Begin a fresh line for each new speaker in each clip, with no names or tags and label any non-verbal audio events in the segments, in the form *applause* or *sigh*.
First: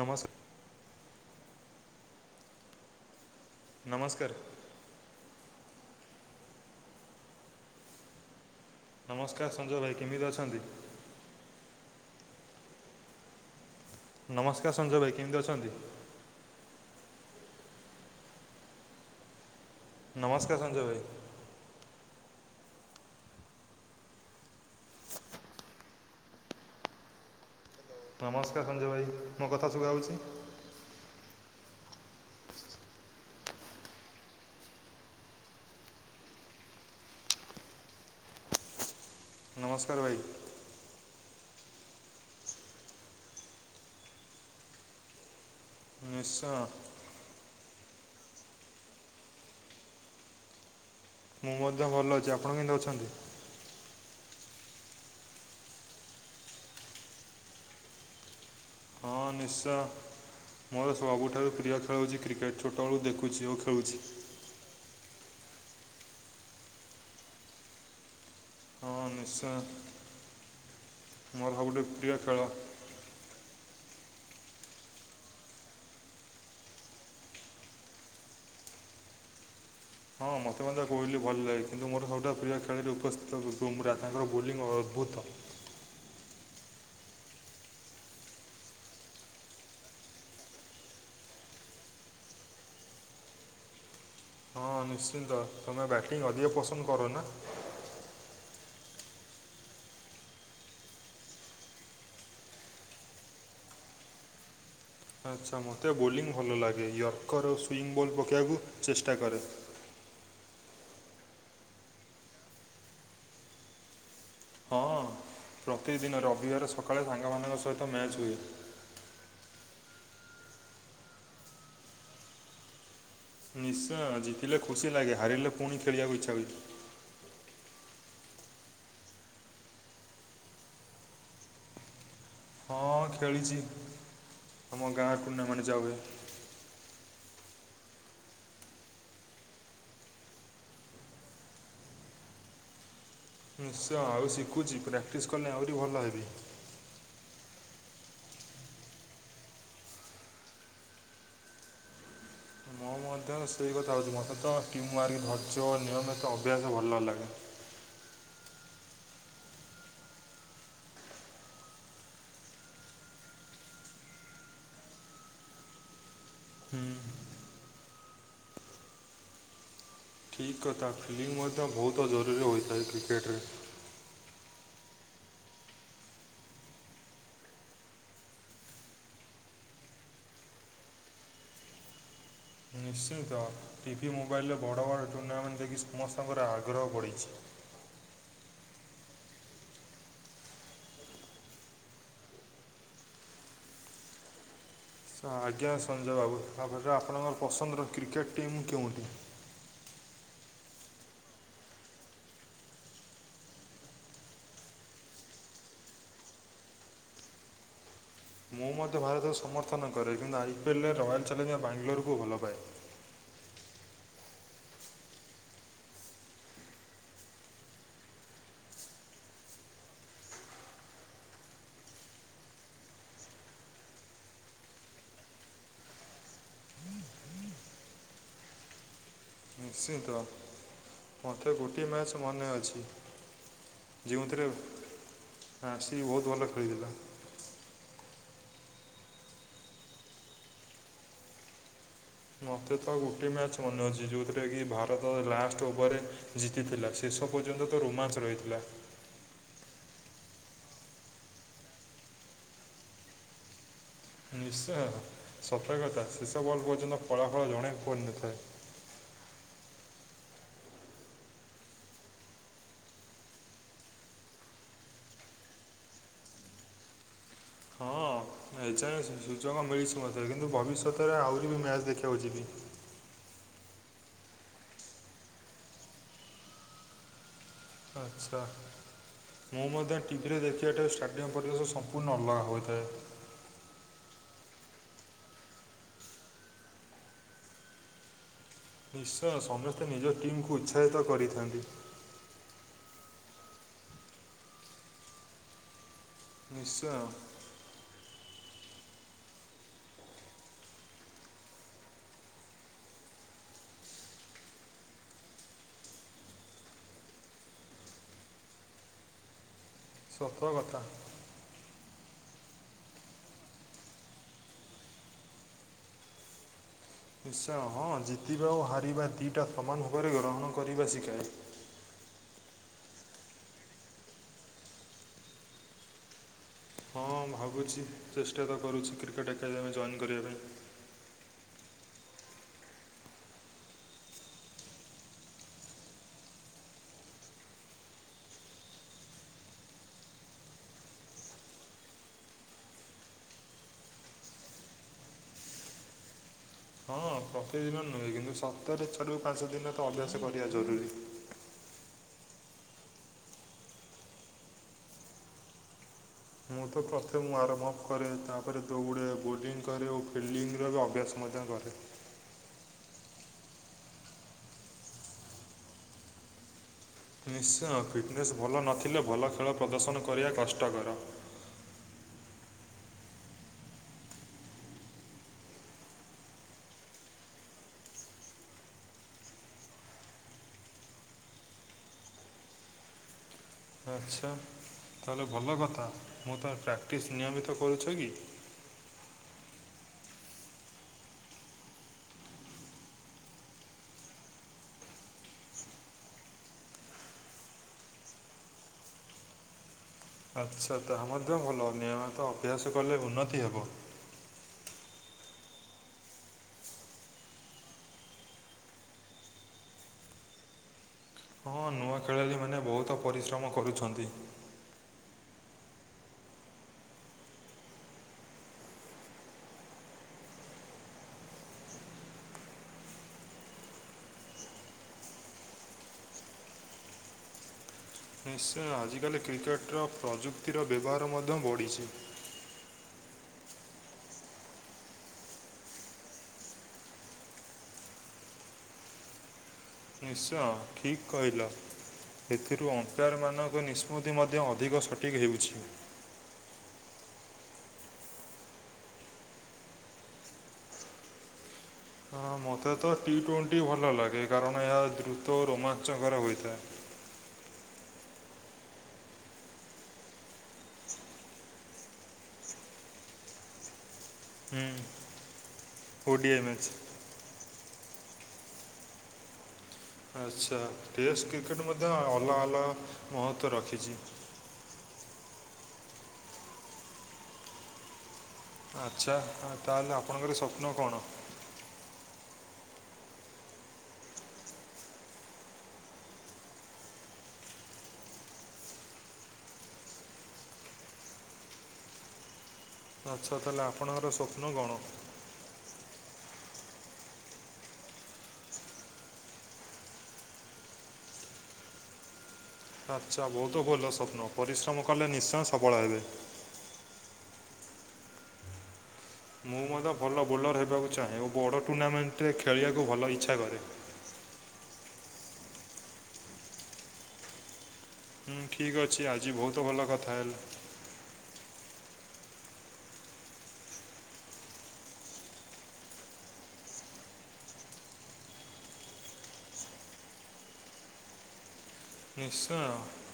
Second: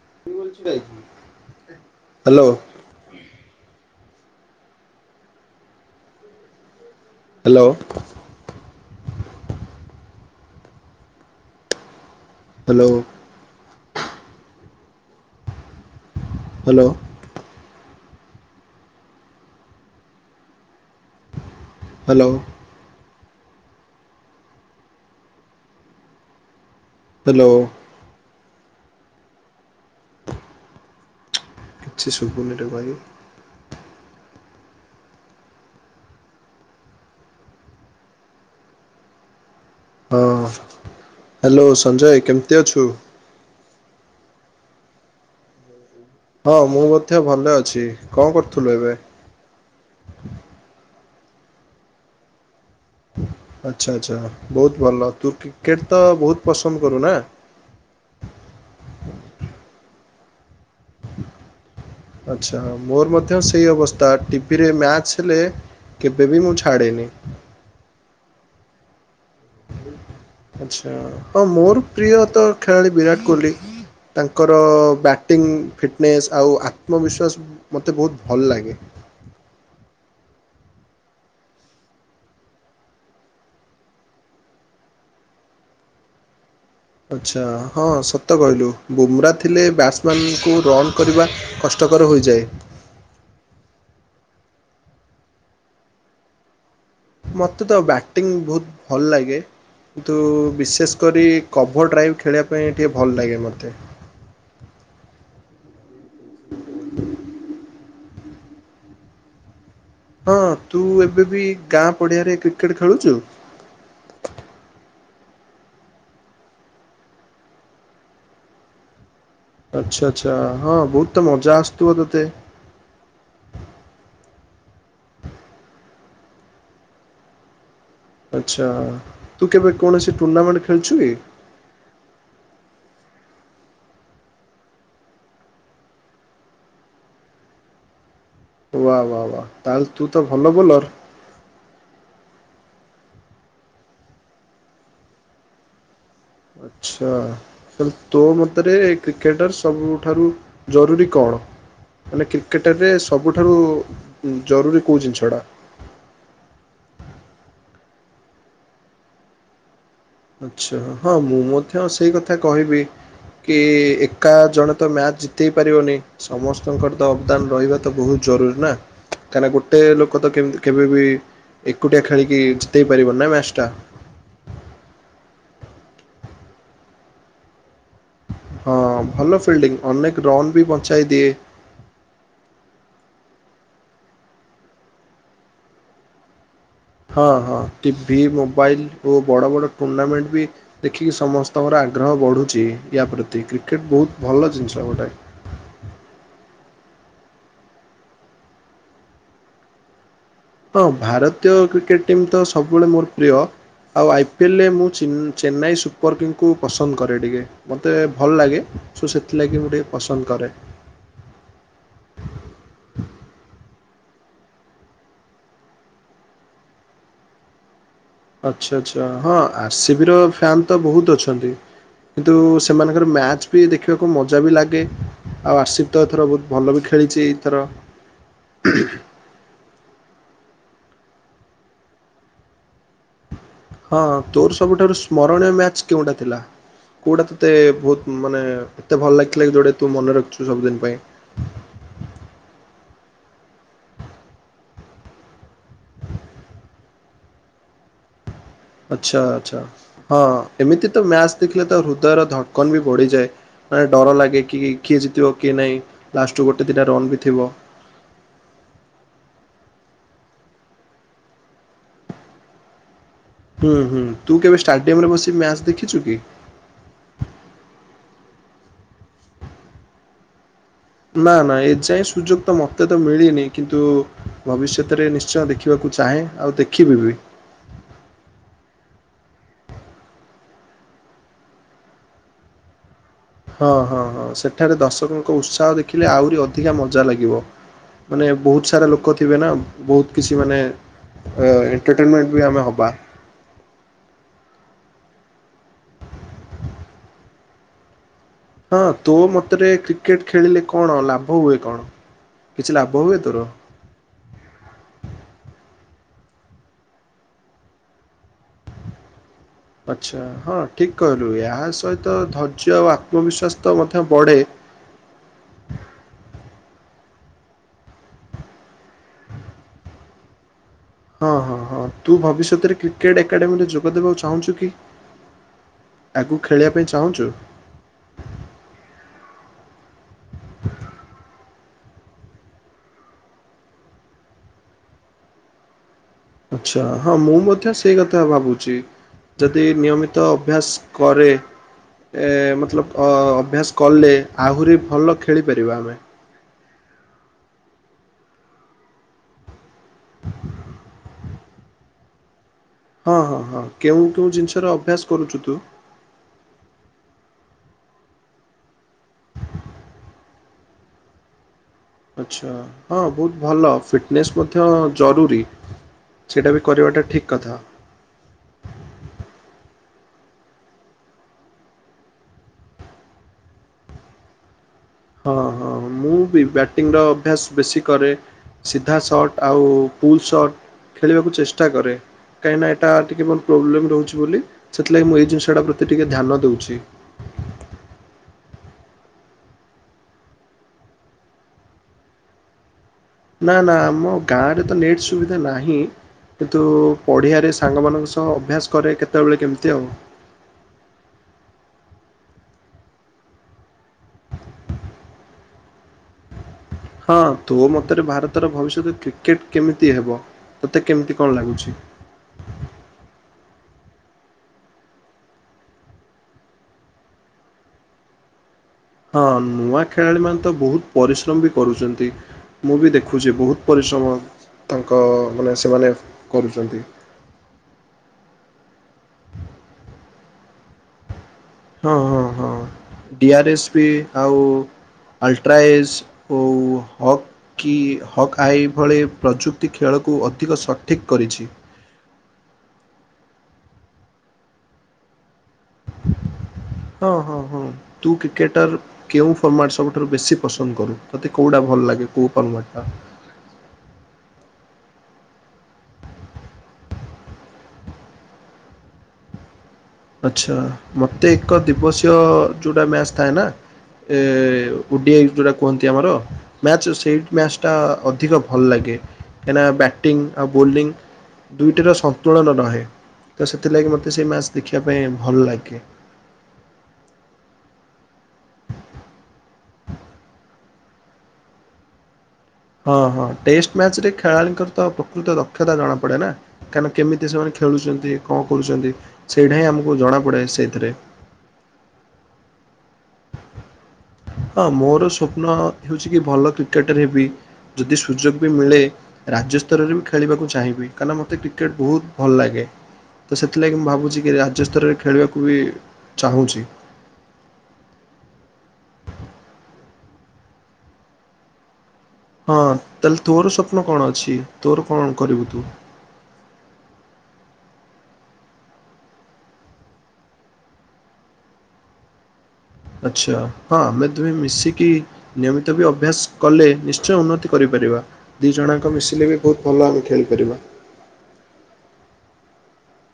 ନମସ୍କ
hello.
ନମସ୍କାର।
Hello.
ନମସ୍କାର ସଞ୍ଜୟ ଭାଇ କେମିତି ଅଛନ୍ତି?
ହାଲୋ।
ନମସ୍କାର ସଞ୍ଜୟ ଭାଇ କେମିତି ଅଛନ୍ତି?
ହାଲୋ।
ନମସ୍କାର ସଞ୍ଜୟ ଭାଇ।
ହାଲୋ। ହାଲୋ।
ନମସ୍କାର ସଞ୍ଜୟ ଭାଇ ମୋ କଥା ଶୁଭାଜାଉଛି?
କିଛି ସୁଭୁନି ଏଇଟାକୁ ଭାଇ।
ନମସ୍କା
ଅ ହାଲୋ ସଞ୍ଜୟ ଭାଇ କେମିତି ଅଛୁ?
ନିଶ୍ଚୟ
ହଁ ମୁଁ ମଧ୍ୟ ଭଲ ଅଛି କଁ କରୁଥିଲୁ ଏବେ?
ମୁଁ ମଧ୍ୟ ଭଲ ଅଛି ଆପଣ କେମିତି ଅଛନ୍ତି?
ଆଚ୍ଛା ଆଚ୍ଛା ବହୁତ ଭଲ ତୁ କ୍ରିକେଟ ତ ବହୁତ ପସନ୍ଦ କରୁନା?
ହଁ ନିଶ୍ଚୟ ମୋର ସବୁଠାରୁ ପ୍ରିୟ ଖେଳ ହଉଚି
ଆଚ୍ଛା
କ୍ରିକେଟ୍ ଛୋଟବେଳୁ ଦେଖୁଚି ଆଉ ଖେଳୁଛି।
ଫିରେ ମ୍ୟାଚ ହେଲେ କେବେ ବି ମୁଁ ଛାଡ଼େନି।
ହଁ ନିଶ୍ଚୟ।
ଆଛା ହଁ ମୋର ପ୍ରିୟ ତ ଖେଳାଳି ବିରାଟ କୋହଲି। ତାଙ୍କର ବ୍ୟାଟିଂ ଫିଟନେସ୍ ଆଉ ଆତ୍ମବିଶ୍ୱାସ ମତେ ବହୁତ ଭଲ ଲାଗେ।
ହଁ ମତେ ମଧ୍ୟ କୋହଲିି ଭଲ ଲାଗେ କିନ୍ତୁ ମୋର ସବୁଠାରୁ ପ୍ରିୟ ଖେଳାଳି ଉପସ୍ଥିତ ବୁମରା ତାଙ୍କର ବୋଲିଂ ଅଦ୍ଭୁତ
ଆଚ୍ଛା ହଁ ସତ କହିଲୁ ବୁମ୍ରା ଥିଲେ ବ୍ୟାଟ୍ସମ୍ୟାନକୁ ରନ୍ କରିବା କଷ୍ଟକର ହୋଇଯାଏ।
ହଁ ହଁ ନିଶ୍ଚିନ୍ତ ତମେ ବ୍ୟାଟିଂ ଅଧିକ ପସନ୍ଦ କର ନା?
ମତେ ତ ବ୍ୟା ଟିଙ୍ଗି ବହୁତ ଭଲ ଲାଗେ। କିନ୍ତୁ ବିଶେଷ କରି କଭର୍ ଡ୍ରାଇଭ୍ ଖେଳିବା ପାଇଁ ଟିକେ ଭଲ ଲାଗେ ମତେ।
ଆଚ୍ଛା ମତେ ବୋଲିଂ ଭଲ ଲାଗେ ୟର୍କର ସୁଇଙ୍ଗ ବୋଲ୍ ପକେଇବାକୁ ଚେଷ୍ଟା କରେ
ହଁ ତୁ ଏବେ ବି ଗାଁ ପଡିଆରେ କ୍ରିକେଟ ଖେଳୁଚୁ?
ହଁ ପ୍ରତିଦିନ ରବିବାର ସକାଳେ ସାଙ୍କମାନଙ୍କ ସହିତ ମ୍ୟାଚ୍ ହୁଏ।
ଆଚ୍ଛା ଆଚ୍ଛା ହଁ ବହୁତ ତ ମଜା ଆସୁ ଥିବ ତତେ।
ନିଶ୍ଚୟ ଜିତିିଲେ ଖୁସି ଲାଗେ ହାରିଲେ ପୁଣି ଖେଳିବାକୁ ଇଚ୍ଛା ହଉଚି।
ଆଚ୍ଛା ତୁ କେବେ କୌଣସି ଟୁର୍ଣ୍ଣାମେଣ୍ଟ ଖେଳିଚୁ କି?
ହଁ ଖେଳିଚି ଆମ ଗାଁ ଟୁର୍ଣ୍ଣାମେଣ୍ଟ ଯାହୁଏ।
ୱା ୱା ୱା ତାହେଲେ ତୁ ତ ଭଲ ବୋଲର!
ନିଶ୍ଚୟ ଆଉ ଶିଖୁଛି ପ୍ରାକ୍ଟିସ୍ କଲେ ଆହୁରି ଭଲ ହେବି।
ଆଛା। ତେଣୁ ତୋ ମତରେ କ୍ରିକେଟର ସବୁଠାରୁ ଜରୁରୀ କଣ ମାନେ କ୍ରି
ମୁଁ ମଧ୍ୟ ସେଇ କଥା ହେଉଚି ମତେ ତ
ଜରୁରୀ କୋଉ
ଟିମ୍ୱ ୱାର୍କ
ଜିନିଷଟା?
ଧୈର୍ଯ୍ୟ ନିୟମିତ ଅଭ୍ୟାସ ଭଲ ଲାଗେ।
ଆଚ୍ଛା ହଁ ମୁଁ ମଧ୍ୟ ସେଇ କଥା କହିବି। କି ଏକା ଜଣେ ତ ମ୍ୟାଚ ଜିତେଇ ପାରିବନି। ସମସ୍ତଙ୍କର ତ
ହୁଁ
ଅବଦାନ ରହିବା ତ ବହୁତ ଜରୁରୀ ନା କାହିଁକିନା ଗୋ ଗୋଟେ ଲୋକ ତ
ଠିକ୍
କେମତି
କଥା
କେବେ ବିି
ଫିଲ୍ଡିଂ ମଧ୍ୟ
ଏକୁଟିଆ
ବହୁତ ଜରୁରୀ
ଖେଳିକି
ହୋଇଥାଏ
ଜିତେଇ ପାରିବନି ନା
କ୍ରିକେଟରେ
ମ୍ୟାଚ ଟା ହଁ ଭଲ ଫିଲ୍ଡିଂ ଅନେକ ରନ୍ ବି ବଞ୍ଚାଇ ଦିଏ।
ନିଶ୍ଚିନ୍ତ ଟିଭି, ମୋବାଇଲରେ ବଡ଼ ବଡ଼ ଟୁର୍ଣ୍ଣାମେଣ୍ଟ ଯାଇ ସମସ୍ତଙ୍କର ଆଗ୍ରହ
ହଁ
ବଢ଼ିଛି।
ହଁ ଟିଭି, ମୋବାଇଲ୍ ଓ ବଡ଼ ବଡ଼ ଟୁର୍ଣ୍ଣାମେଣ୍ଟ ବି ଦେଖିକି ସମସ୍ତଙ୍କର ଆଗ୍ରହ ବଢୁଛି ୟା ପ୍ରତି କ୍ରିକେଟ ବହୁତ ଭଲ ଜିନିଷ ଗୋଟାଏ।
ହ ଆଜ୍ଞା ସଞ୍ଜୟ ବାବୁ ଆରେ ଆପଣଙ୍କର ପସନ୍ଦର କ୍ରିକେଟ୍ ଟିମ୍ କେଉଁଠି?
ହଁ ଭାରତୀୟ କ୍ରିକେଟ ଟିମ୍ ତ ସବୁବେଳେ ମୋର ପ୍ରିୟ ଆଉ ଆଇ ପିଏଲେ ମୁଁ ଚେନ୍ନାଇ ସୁପର କିଙ୍ଗକୁ ପସନ୍ଦ କରେ ଟିକେ। ମତେ ଭଲ ଲାଗେ
ମୁଁ
ସୋ ସେଥିଲାଗି ମୁଁ ଟିକେ ପସନ୍ଦ କରେ।
ପିଲା ରୟାଲ୍ ଚାଲେଞ୍ଜର ବାଙ୍ଗାଲୋରକୁ ଭଲ ପାଏ।
ଆଚ୍ଛା ଆଚ୍ଛା, ହଁ ଆର ସିବି ର ଫ୍ୟନ୍ ତ ବହୁତ ଅଛନ୍ତି। କିନ୍ତୁ ସେମାନଙ୍କର ମ୍ୟାଚ ବି ଦେଖିବାକୁ ମଜା ବି ଲାଗେ ଆଉ ଆସିଫ ତ ଏଥର ବହୁତ ଭଲ ବି ଖେଳିଛି ଏଥର
*inaudible* ନିଶ୍ଚିନ୍ତ, ମତେ ଗୋଟିଏ ମ୍ୟାଚ୍ ମନେ ଅଛି।
ହଁ
ଯେଉଁଥିରେ
ତୋର ସବୁଠାରୁ ସ୍ମରଣୀୟ ମ୍ୟାଚ୍
ଆସି
କେଉଁଟା
ବହୁତ
ଥିଲା
ଭଲ ଖେଳିଥିଲା
କୋଉଟା ଏତେ ବହୁତ ମାନେ ଏତେ ଭଲ ଲାଗିଥିଲା କି ଯୋଉଟା ତୁ ମନେ ରଖିଛୁ ସବୁଦିନ ପାଇଁ।
ମତେ ତ ଗୋଟିଏ ମ୍ୟାଚ୍ ମନେଅଛି ଯୋଉଥିରେ କି ଭାରତ ଲାଷ୍ଟ ଓଭର ରେ ଜିତିଥିଲା, ଶେଷ ପର୍ଯ୍ୟନ୍ତ ତ ରୋମାଞ୍ଚ ରହିଥିଲା।
ଆଚ୍ଛା ଆଛା, ହଁ ଏମିତି ତ ମ୍ୟାଚ ଦେଖିଲେ ତ ହୃଦୟର ଧକ୍କନ ବି ବଢିଯାଏ। ମାନେ ଡର ଲାଗେ କି
ନିଶ୍ଚୟ
କିଏ ଜିତିବ କିଏ
ସତ
ନାହିଁ ଲାଷ୍ଟୁ ଗୋଟେ ଦିନ ରନ୍ ବି ଥିବ।
ପଡନଥାଏ।
ହୁଁ ହୁଁ ତୁ କେବେ ଷ୍ଟାଡିୟମ ରେ ବସି ମ୍ୟାଚ ଦେଖିଛୁ କି?
ହଁ ଏଯାଏ ସୁଯୋଗ ମିଳିଛି ମୋତେ କିନ୍ତୁ ଭବିଷ୍ୟତରେ ଆହୁରି ବି ମ୍ୟାଚ୍ ଦେଖିବାକୁ ଯିବି।
ଏତେ ତ ମିଳିନି କିନ୍ତୁ ଭବିଷ୍ୟତରେ ନିଶ୍ଚୟ ଦେଖିବାକୁ ଚାହେଁ, ଆଉ ଦେଖିବି ବି।
ଆଚ୍ଛା। ମୁଁ ମଧ୍ୟ ଟିଭିରେ ଦେଖିବାଠାରୁ ଷ୍ଟାଡ଼ିୟମ୍ ପରିବେଶ ସମ୍ପୂର୍ଣ୍ଣ ଅଲଗା ହୋଇଥାଏ।
ହଁ ହଁ ହଁ ସେଠାରେ ଦର୍ଶକଙ୍କ ଉତ୍ସାହ ଦେଖିଲେ ଆହୁରି ଅଧିକା ମଜା ଲାଗିବ। ମାନେ ବହୁତ ସାରା ଲୋକ
ନିଶ୍ଚୟ
ଥିବେ ନା
ସମସ୍ତେ ନିଜ
ବହୁତ କିଛି
ଟିମ୍କୁ
ମାନେ
ଉତ୍ସାହିତ
ଏ
କରିଥାନ୍ତି।
ଏଣ୍ଟମେଣ୍ଟ ବି ଆମେ ହବା।
ନିଶ୍ଚୟ।
ହଁ ତୋ ମତରେ କ୍ରିକେଟ ଖେଳିଲେ କଣ ଲାଭ ହୁଏ କଣ, କିଛି ଲାଭ ହୁଏ ତୋର? ଆଚ୍ଛା
ସତ
ହଁ
କଥା।
ଠିକ୍ କହିଲୁ, ଏହା ସହିତ ଧୈର୍ଯ୍ୟ ଆଉ ଆତ୍ମବିଶ୍ୱାସ ତ ମଧ୍ୟ ବଢ଼େ।
ନିଶ୍ଚୟ, ହଁ ଜିତିବା ଓ ହାରିବା ଦୁଇଟା ସମାନ ଭାବରେ ଗ୍ରହଣ କରିବା ଶି
ହଁ ହଁ ହଁ ତୁ ଭବିଷ୍ୟତରେ କ୍ରିକେଟ ଏକାଡେମୀରେ ଯୋଗ ଦେବାକୁ ଚାହୁଁଛୁ କି? ଆଗୁକୁ ଖେଳିବା ପାଇଁ ଚାହୁଁଛୁ?
ବୁଝିଲି। ଚେଷ୍ଟା ତ କରୁଛି୍ କ୍ରିକେଟ୍ ଏକାଡେମୀ ଜଏନ୍ କରିବା ପାଇଁ।
ଆଛା, ହଁ ମୁଁ ମଧ୍ୟ ସେଇ କଥା ଭାବୁଛି ଯଦି ନିୟମିତ ଅଭ୍ୟାସ କରେ ଏ ମତଲବ ଅଭ୍ୟାସ କଲେ, ଆହୁରି ଭଲ ଖେଳିପାରିବା ଆମେ।
ହଁ ପ୍ରତିଦିନ ନୁହେଁ କିନ୍ତୁ ସପ୍ତାହରେ ଚାରିରୁ ପାଞ୍ଚ ଦିନରେ ତ ଅଭ୍ୟାସ କରିବା ଜରୁରୀ।
ହଁ ହଁ ହଁ କେଉଁ କେଉଁ ଜିନିଷର ଅଭ୍ୟାସ କରୁଛୁ ତୁ?
ମୁଁ ତ ପ୍ରଥମେ ମୁଁ ଆରମ୍ଭ ଅଫ୍ କରେ ତାପରେ ଦୋଉଡେ, ବୋଲିଂ କରେ ଓ ଫିଲ୍ଡିଙ୍ଗର ବି ଅଭ୍ୟାସ ମଧ୍ୟ କରେ।
ଆଚ୍ଛା, ହଁ ବହୁତ ଭଲ ଫିଟନେସ୍ ମଧ୍ୟ ଜରୁରୀ ସେଇଟା ବି କରିବାଟା ଠିକ୍ କଥା।
ନିଶ୍ଚୟ, ଫିଟନେସ୍ ଭଲ ନଥିଲେ ଭଲ ଖେଳ ପ୍ରଦର୍ଶନ କରିବା କଷ୍ଟକର।
ହଁ ହଁ ମୁଁ ବି ବ୍ୟାଟିଂ ର ଅଭ୍ୟାସ ବେଶୀ କରେ। ସିଧା ସର୍ଟ ଆଉ ପୁଲ୍ ସର୍ଟ ଖେଳିବାକୁ ଚେଷ୍ଟା କରେ, କାହିକିନା ଏଇଟା ଟିକେ ପ୍ରୋବ୍ଲେମ୍ ରହୁଛି
ଆଚ୍ଛା
ବୋଲି ସେଥିଲାଗି ମୁଁ
ତାହେଲେ
ଏଇ
ଭଲ
ଜିନିଷଟା
କଥା
ପ୍ରତି ଟିକେ
ମୁଁ
ଧ୍ୟାନ
ତ
ଦଉଛି।
ପ୍ରାକ୍ଟିସ୍ ନିୟମିତ କରୁଛ କି?
ନା ନା, ଆମ ଗାଁରେ ତ ନେଟ୍ ସୁବିଧା ନାହିଁ। କିନ୍ତୁ ପଢ଼ିଆରେ ସାଙ୍ଗ ମାନଙ୍କ ସହ ଅଭ୍ୟାସ୍‌ କରେ, କେତବେଳେ କେମ୍ତି ଆଉ।
ଆଚ୍ଛା ତାହା ମଧ୍ୟ ଭଲ, ନିୟ--ତ ଅଭ୍ୟାସ କଲେ ଉନ୍ନତି ହେବ।
ହଁ, ତୋ ମତରେ ଭାରତର ଭବିଷ୍ୟତ କ୍ରିକେଟ୍ କେମିତି ହେବ? *inaudible*
ହଁ, ନୂଆ ଖେଳାଳି ମାନେ ବହୁତ ପରିଶ୍ରମ କରୁଛନ୍ତି।
ହଁ, ନୂଆ ଖେଳାଳି ମାନେ ତ ବହୁତ୍ ପରିଶ୍ରମ୍ ବି କରୁଚନ୍ତି। ମୁଁ ବି ଦେଖୁଚି ବହୁତ୍ ପରିଶ୍ରମ, ତାଙ୍କ ମାନେ ସେମାନେ କରୁଚନ୍ତି।
ନିଶ୍ଚୟ, ଆଜିକାଲି କ୍ରିକେଟ୍ ର ପ୍ରଯୁକ୍ତିର ବ୍ୟବହାର ମଧ୍ୟ ବ
ହଁ ହଁ ହଁ, ଡ଼ିଆର୍----ଆଉ *inaudible* ଖେଳକୁ
ନିଶ୍ଚୟ
ଅଧିକ
ଠିକ୍
ସଠିକ୍ କରିଛି।
କହିଲ ଏଥିରୁ ଅମ୍ପା----ର୍ ମାନଙ୍କ ନିଷ୍ପତ୍ତି ମଧ୍ୟ ଅଧିକ ସଠିକ୍ ହେଉଛି।
*inaudible* ତୁ କ୍ରିକେଟ ର୍ କେଉଁ ଫର୍ମାଟ୍ ସବୁଠାରୁ ବେଶୀ ପସନ୍ଦ୍ କରୁ? ତତେ କଉଟା ଭଲ୍ ଲା
ହଁ ମତେ ତ ଟିଟ୍ୱେଣ୍ଟି ଭଲ ଲାଗେ, କାରଣ ଏହା ଦ୍ରୁତ ରୋମା---କର ହୋଇଥାଏ।
ଆଚ୍ଛା, ମୋତେ ଏକ ଦିବସୀୟ ଯଉଟା ମ୍ୟାଚ୍ ଥାଏ ନା। *inaudible*
ହୁଁ ଓଡ଼ିଆଇ ମ୍ୟାଚ୍
ମ୍ୟାଚ୍ ଟା ଅଧିକ ଭଲ୍‌ ଲାଗେ। କାହିଁ--ନା ଟିଙ୍ଗ୍ ଆଉ
ଆଚ୍ଛା
ବୋଲିଙ୍ଗ୍
ଟେଷ୍ଟ କ୍ରିକେଟ୍ ମଧ୍ୟ
ଦୁଇଟିର
ଅଲଗା
ସନ୍ତୁଳନ
ଅଲଗା
ରହେ। ତ
ମହତ୍ତ୍ୱ
ସେଥି ଲାଗି
ରଖିଛି
ମୋତେ ସେ ମ୍ୟା ଦେଖିବା ପାଇଁ, ଭଲ୍ ଲାଗେ।
ଆଚ୍ଛା, ତା'ହେଲେ ଆପଣଙ୍କର ସ୍ୱପ୍ନ କ'ଣ?
ହଁ ହଁ, ଟେଷ୍ଟ୍ ମ୍ୟାଚ୍ ରେ ଖେଳାଳିଙ୍କ ର ତ ପ୍ରକୃତ ଦକ୍ଷତା ଜଣା ପଡ଼େନା। ହିଁନା କେମତି ସେମାନେ ଖେଳୁଚନ୍ତି, ଙ୍କ କରୁଚନ୍ତି? ସେଇଟା ହିଁ ଆମକୁ ଜଣାପଡ଼େ ସେଇ ଥିରେ।
*unintelligible* ସ୍ୱପ୍ନ
ହଁ
କ'ଣ
ମୋର ସ୍ୱପ୍ନ ହେଉଚି କି ଭଲ କ୍ରିକେଟର୍ ହେବି, ଯଦି ସୁଯୋଗ୍ ବି ମିଳେ। ରାଜ୍ୟ ସ୍ତରରେ ବି ଖେଳିବାକୁ ଚାହିଁବି, ହିଁକିନା ମତେ କ୍ରିକେଟ୍ ବହୁତ୍ ଭଲ୍ ଲାଗେ।
ଆଚ୍ଛା
ତ
ବହୁତ
ସେଥି ଲାଗି
ଭଲ
ମୁଁ
ସ୍ୱପ୍ନ
ଭାବୁଚି କି, ରାଜ୍ୟ
ପରିଶ୍ରମ
ସ୍ତରରେ
କଲେ ନିଶ୍ଚୟ
ଖେଳିବାକୁ ବି
ସଫଳ ହେବେ
ଚାହୁଁଚି।
ମୁଁ ମ ଭଲ ବୋଲର୍ ହେବାକୁ ଚାହେଁ। ବଡ଼ ଟୁର୍ଣ୍ଣାମେ
ହଁ ତା'--ଲେ ତୋର ସ୍ୱପ୍ନ କଣ ଅଛି, ତୋର କ'ଣ କରିବୁ ତୁ?
*unintelligible*
ଆଚ୍ଛା, ହଁ ଆମେ ଦୁହେଁ ମିଶିକି। ନିୟମିତ ବି ଅଭ୍ୟାସ୍‌ କଲେ, ନିଶ୍ଚୟ ଉନ୍ନତି କରି ପାରିବା। ଦି ଜଣ--ଙ୍କ ମିଶିଲେ ବି, ବହୁତ୍ ଭଲ ଆମେ ଖେଳି ପାରିବା।
*unintelligible*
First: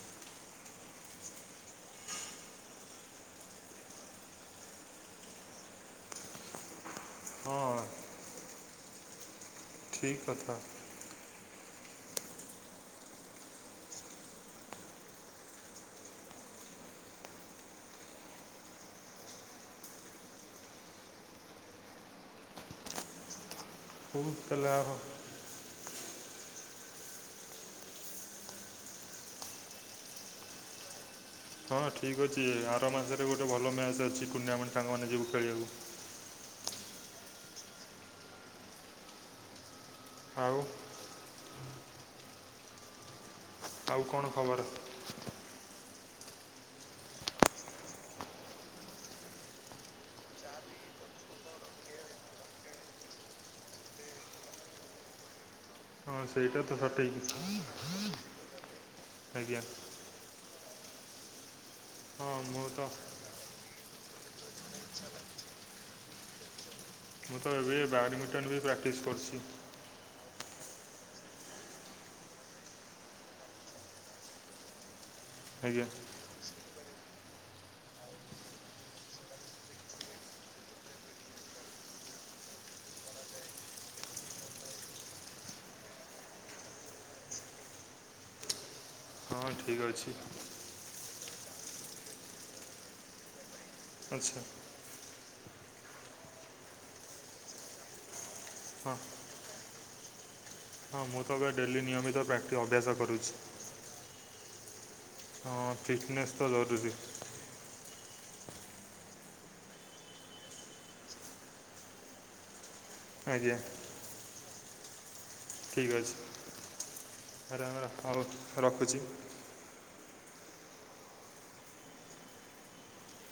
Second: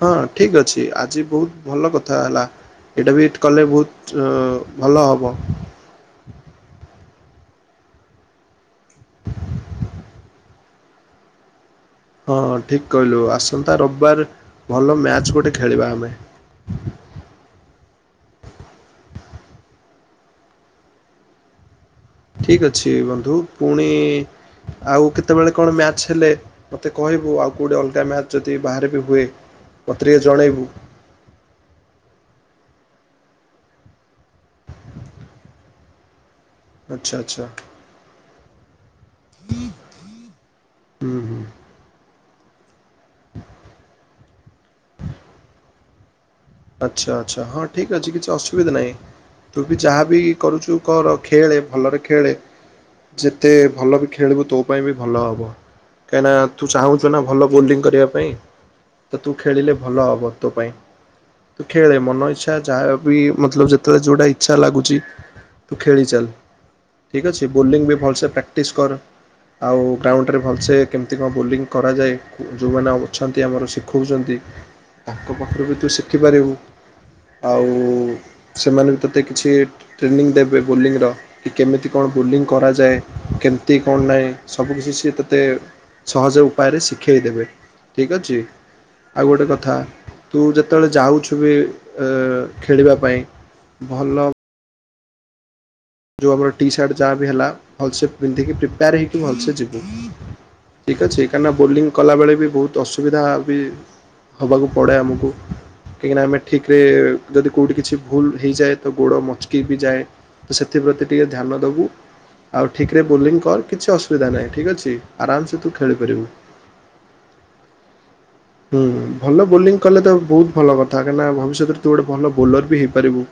ହଁ ଠିକ୍ ଅଛି, ଆଜି ବହୁତ୍ ଭଲ କଥା ହେଲା। ଏଇଟା ବିଟ୍ କଲେ ବହୁତ୍ ଭଲ ହବ।
*unintelligible* *unintelligible*
ହଁ ଠିକ୍ କହିଲୁ, ଆସନ୍ତା ରବ୍ ବାରେ ଭଲ ମ୍ୟାଚ୍ ଗୋଟେ ଖେଳିବା ଆମେ। ଠିକ୍ ଅଛି ବନ୍ଧୁ। ପୁଣି
ହଉ ତାହେଲେ
ଆଉ କେ କେ---ବେଳେ କ'ଣ ମ୍ୟାଚ୍ ହେଲେ, ମତେ କହିବୁ, ଆଉ କଉଠି ଅଲ୍ଗା ମ୍ୟାଚ୍ ଯଦି ବାହାରେ ବି ହୁଏ। ମତେ ଟିକେ ଜଣେଇବୁ।
ହଁ ଠିକ୍ ଅଛି, ଆର ମାସରେ ଗୋଟେ ଭଲ ମ୍ୟାଚ୍ ଅଛି, ଟୁ--------ସାଙ୍ଗ ମାନେ ଯିବୁ ଖେଳିବାକୁ।
ଆଚ୍ଛା ଆଚ୍ଛା। ହୁଁ ହ *inaudible*
ଆଉ।
*inaudible*
ଆଉ କ'ଣ ଖବର?
ଆଚ୍ଛା ଆଚ୍ଛା ହଁ ଠିକ୍ ଅଛି କିଛି ଅସୁବିଧା ନାହିଁ। ତୁବି ଯାହାବି କରୁଛୁ କର ଖେଳେ ଭଲରେ ଖେଳେ। ଯେତେ ଭଲବି ଖେଳିବୁ ତୋ ପାଇଁବି ଭଲ ହବ।
ହଁ ସେଇଟା
କାହିଁକିନାତୁ
ତ ସଠିକ୍
ଚାହୁଁଚୁନା ଭଲ ବୋଲିଂ କରିବା ପାଇଁ ତ ତୁ
ଆଜ୍ଞା
ଖେଳିଲେ ଭଲ ହବ ତୋପାଇଁ। ତୁ ଖେଳେ ମନ
ହଁ
ଇଚ୍ଛା
ମୁଁ ତ
ଯାହାବି ମତଲବ୍ ଯେତେବେଳେ ଯୋଉଟା ଇଚ୍ଛା ଲାଗୁଚିତୁ ଖେଳି ଚାଲ୍। ଠିକ୍
ମୁଁ ତ
ଅଛି
ଏବେ
ବୋଲିଂବି ଭଲସେ
ବ୍ୟାଡ଼ମିଣ୍ଟନ୍ ବି
ପ୍ରାକ୍ଟିସ୍ କର।
କରୁଛି
ଆଉ ଗ୍ରାଉଣ୍ଡରେ ଭଲସେ କେମିତି କଣ ବୋଲିଂ କରାଯାଏ ଯୋଉମାନେ ଅଛନ୍ତି ଆମର ଶିଖଉଛନ୍ତି
*inaudible*
ତାଙ୍କ
ଆଜ୍ଞା
ପାଖରୁବିତୁ ଶିଖିପାରିବୁ ଆଉ ସେମାନେବି ତତେ କିଛି ଟ୍ରେନିଂ ଦେବେ ବୋଲିଂର କି କେମିତି କଣ ବୋଲିଂ କରାଯାଏ କେମିତି କଣ ନାହିଁ ସବୁ କିଛି ସିଏ ତତେ ସହଜ ଉପାୟରେ ଶିଖେଇ ଦେବେ ଠିକ୍ ଅଛି ଆଉ ଗୋଟେ
ହଁ
କଥା
ଠିକ୍ ଅଛି
ତୁ ଯେ ତେବେଳେ ଯାଉଛୁବି ଅଁ ଖେଳିବା ପାଇଁ ଭଲ
ଆଚ୍ଛା।
ଯୋଉ ଆମର ଟିସାର୍ଟ ଯାହାବି ହେଲା ଭଲସେ ପିନ୍ଧିକି
ହଁ
ପ୍ରିପେୟାର ହେଇକି ଭଲସେ ଯିବୁ। ଠିକ୍
ହଁ ମୁଁ
ଅଛି
ତ ଏବେ
କାଇଁନା
ଡେଲି
ବୋଲିଂ କଲା
ନିୟମିତ
ବେଳେବି
ପ୍ରାକ୍ଟି
ବହୁତ୍
ଅଭ୍ୟାସ କରୁଛି
ଅସୁବିଧାବି ହବାକୁ ପଡ଼େ ଆମକୁ।
ହଁ
‌ କାହିଁକିନା
ଫିଟନେସ୍
ଆମେ
ତ
ଠିକ୍ ରେ
ଜରୁରୀ
ଯଦି କୋଉଠି କିଛି ଭୁଲ୍ ହେଇଯାଏତ ଗୋଡ଼ ମଚକିବି ଯାଏ। ତ ସେଥିପ୍ରତି ଟିକି ଧ୍ୟାନ ଦବୁ ଆଉ ଠିକିରେ ବୋଲିଂ
ଆଜ୍ଞା
କର କିଛି ଅସୁବିଧା ନାହିଁ ଠିକ୍ ଅଛି। ଆରାମସେ ତୁ
ଠିକ୍ ଅଛି
ଖେଳିପାରିବୁ।
ସାର ଆମର ରଖ
ହୁଁ ଭଲ ବୋଲିଂ କଲେତ ବହୁତ୍ ଭଲ କଥା କାହିଁକିନା ଭବିଷ୍ୟତରେ ତୁଗୋଟେ ଭଲ ବୋଲରବି ହେଇପାରିବୁ।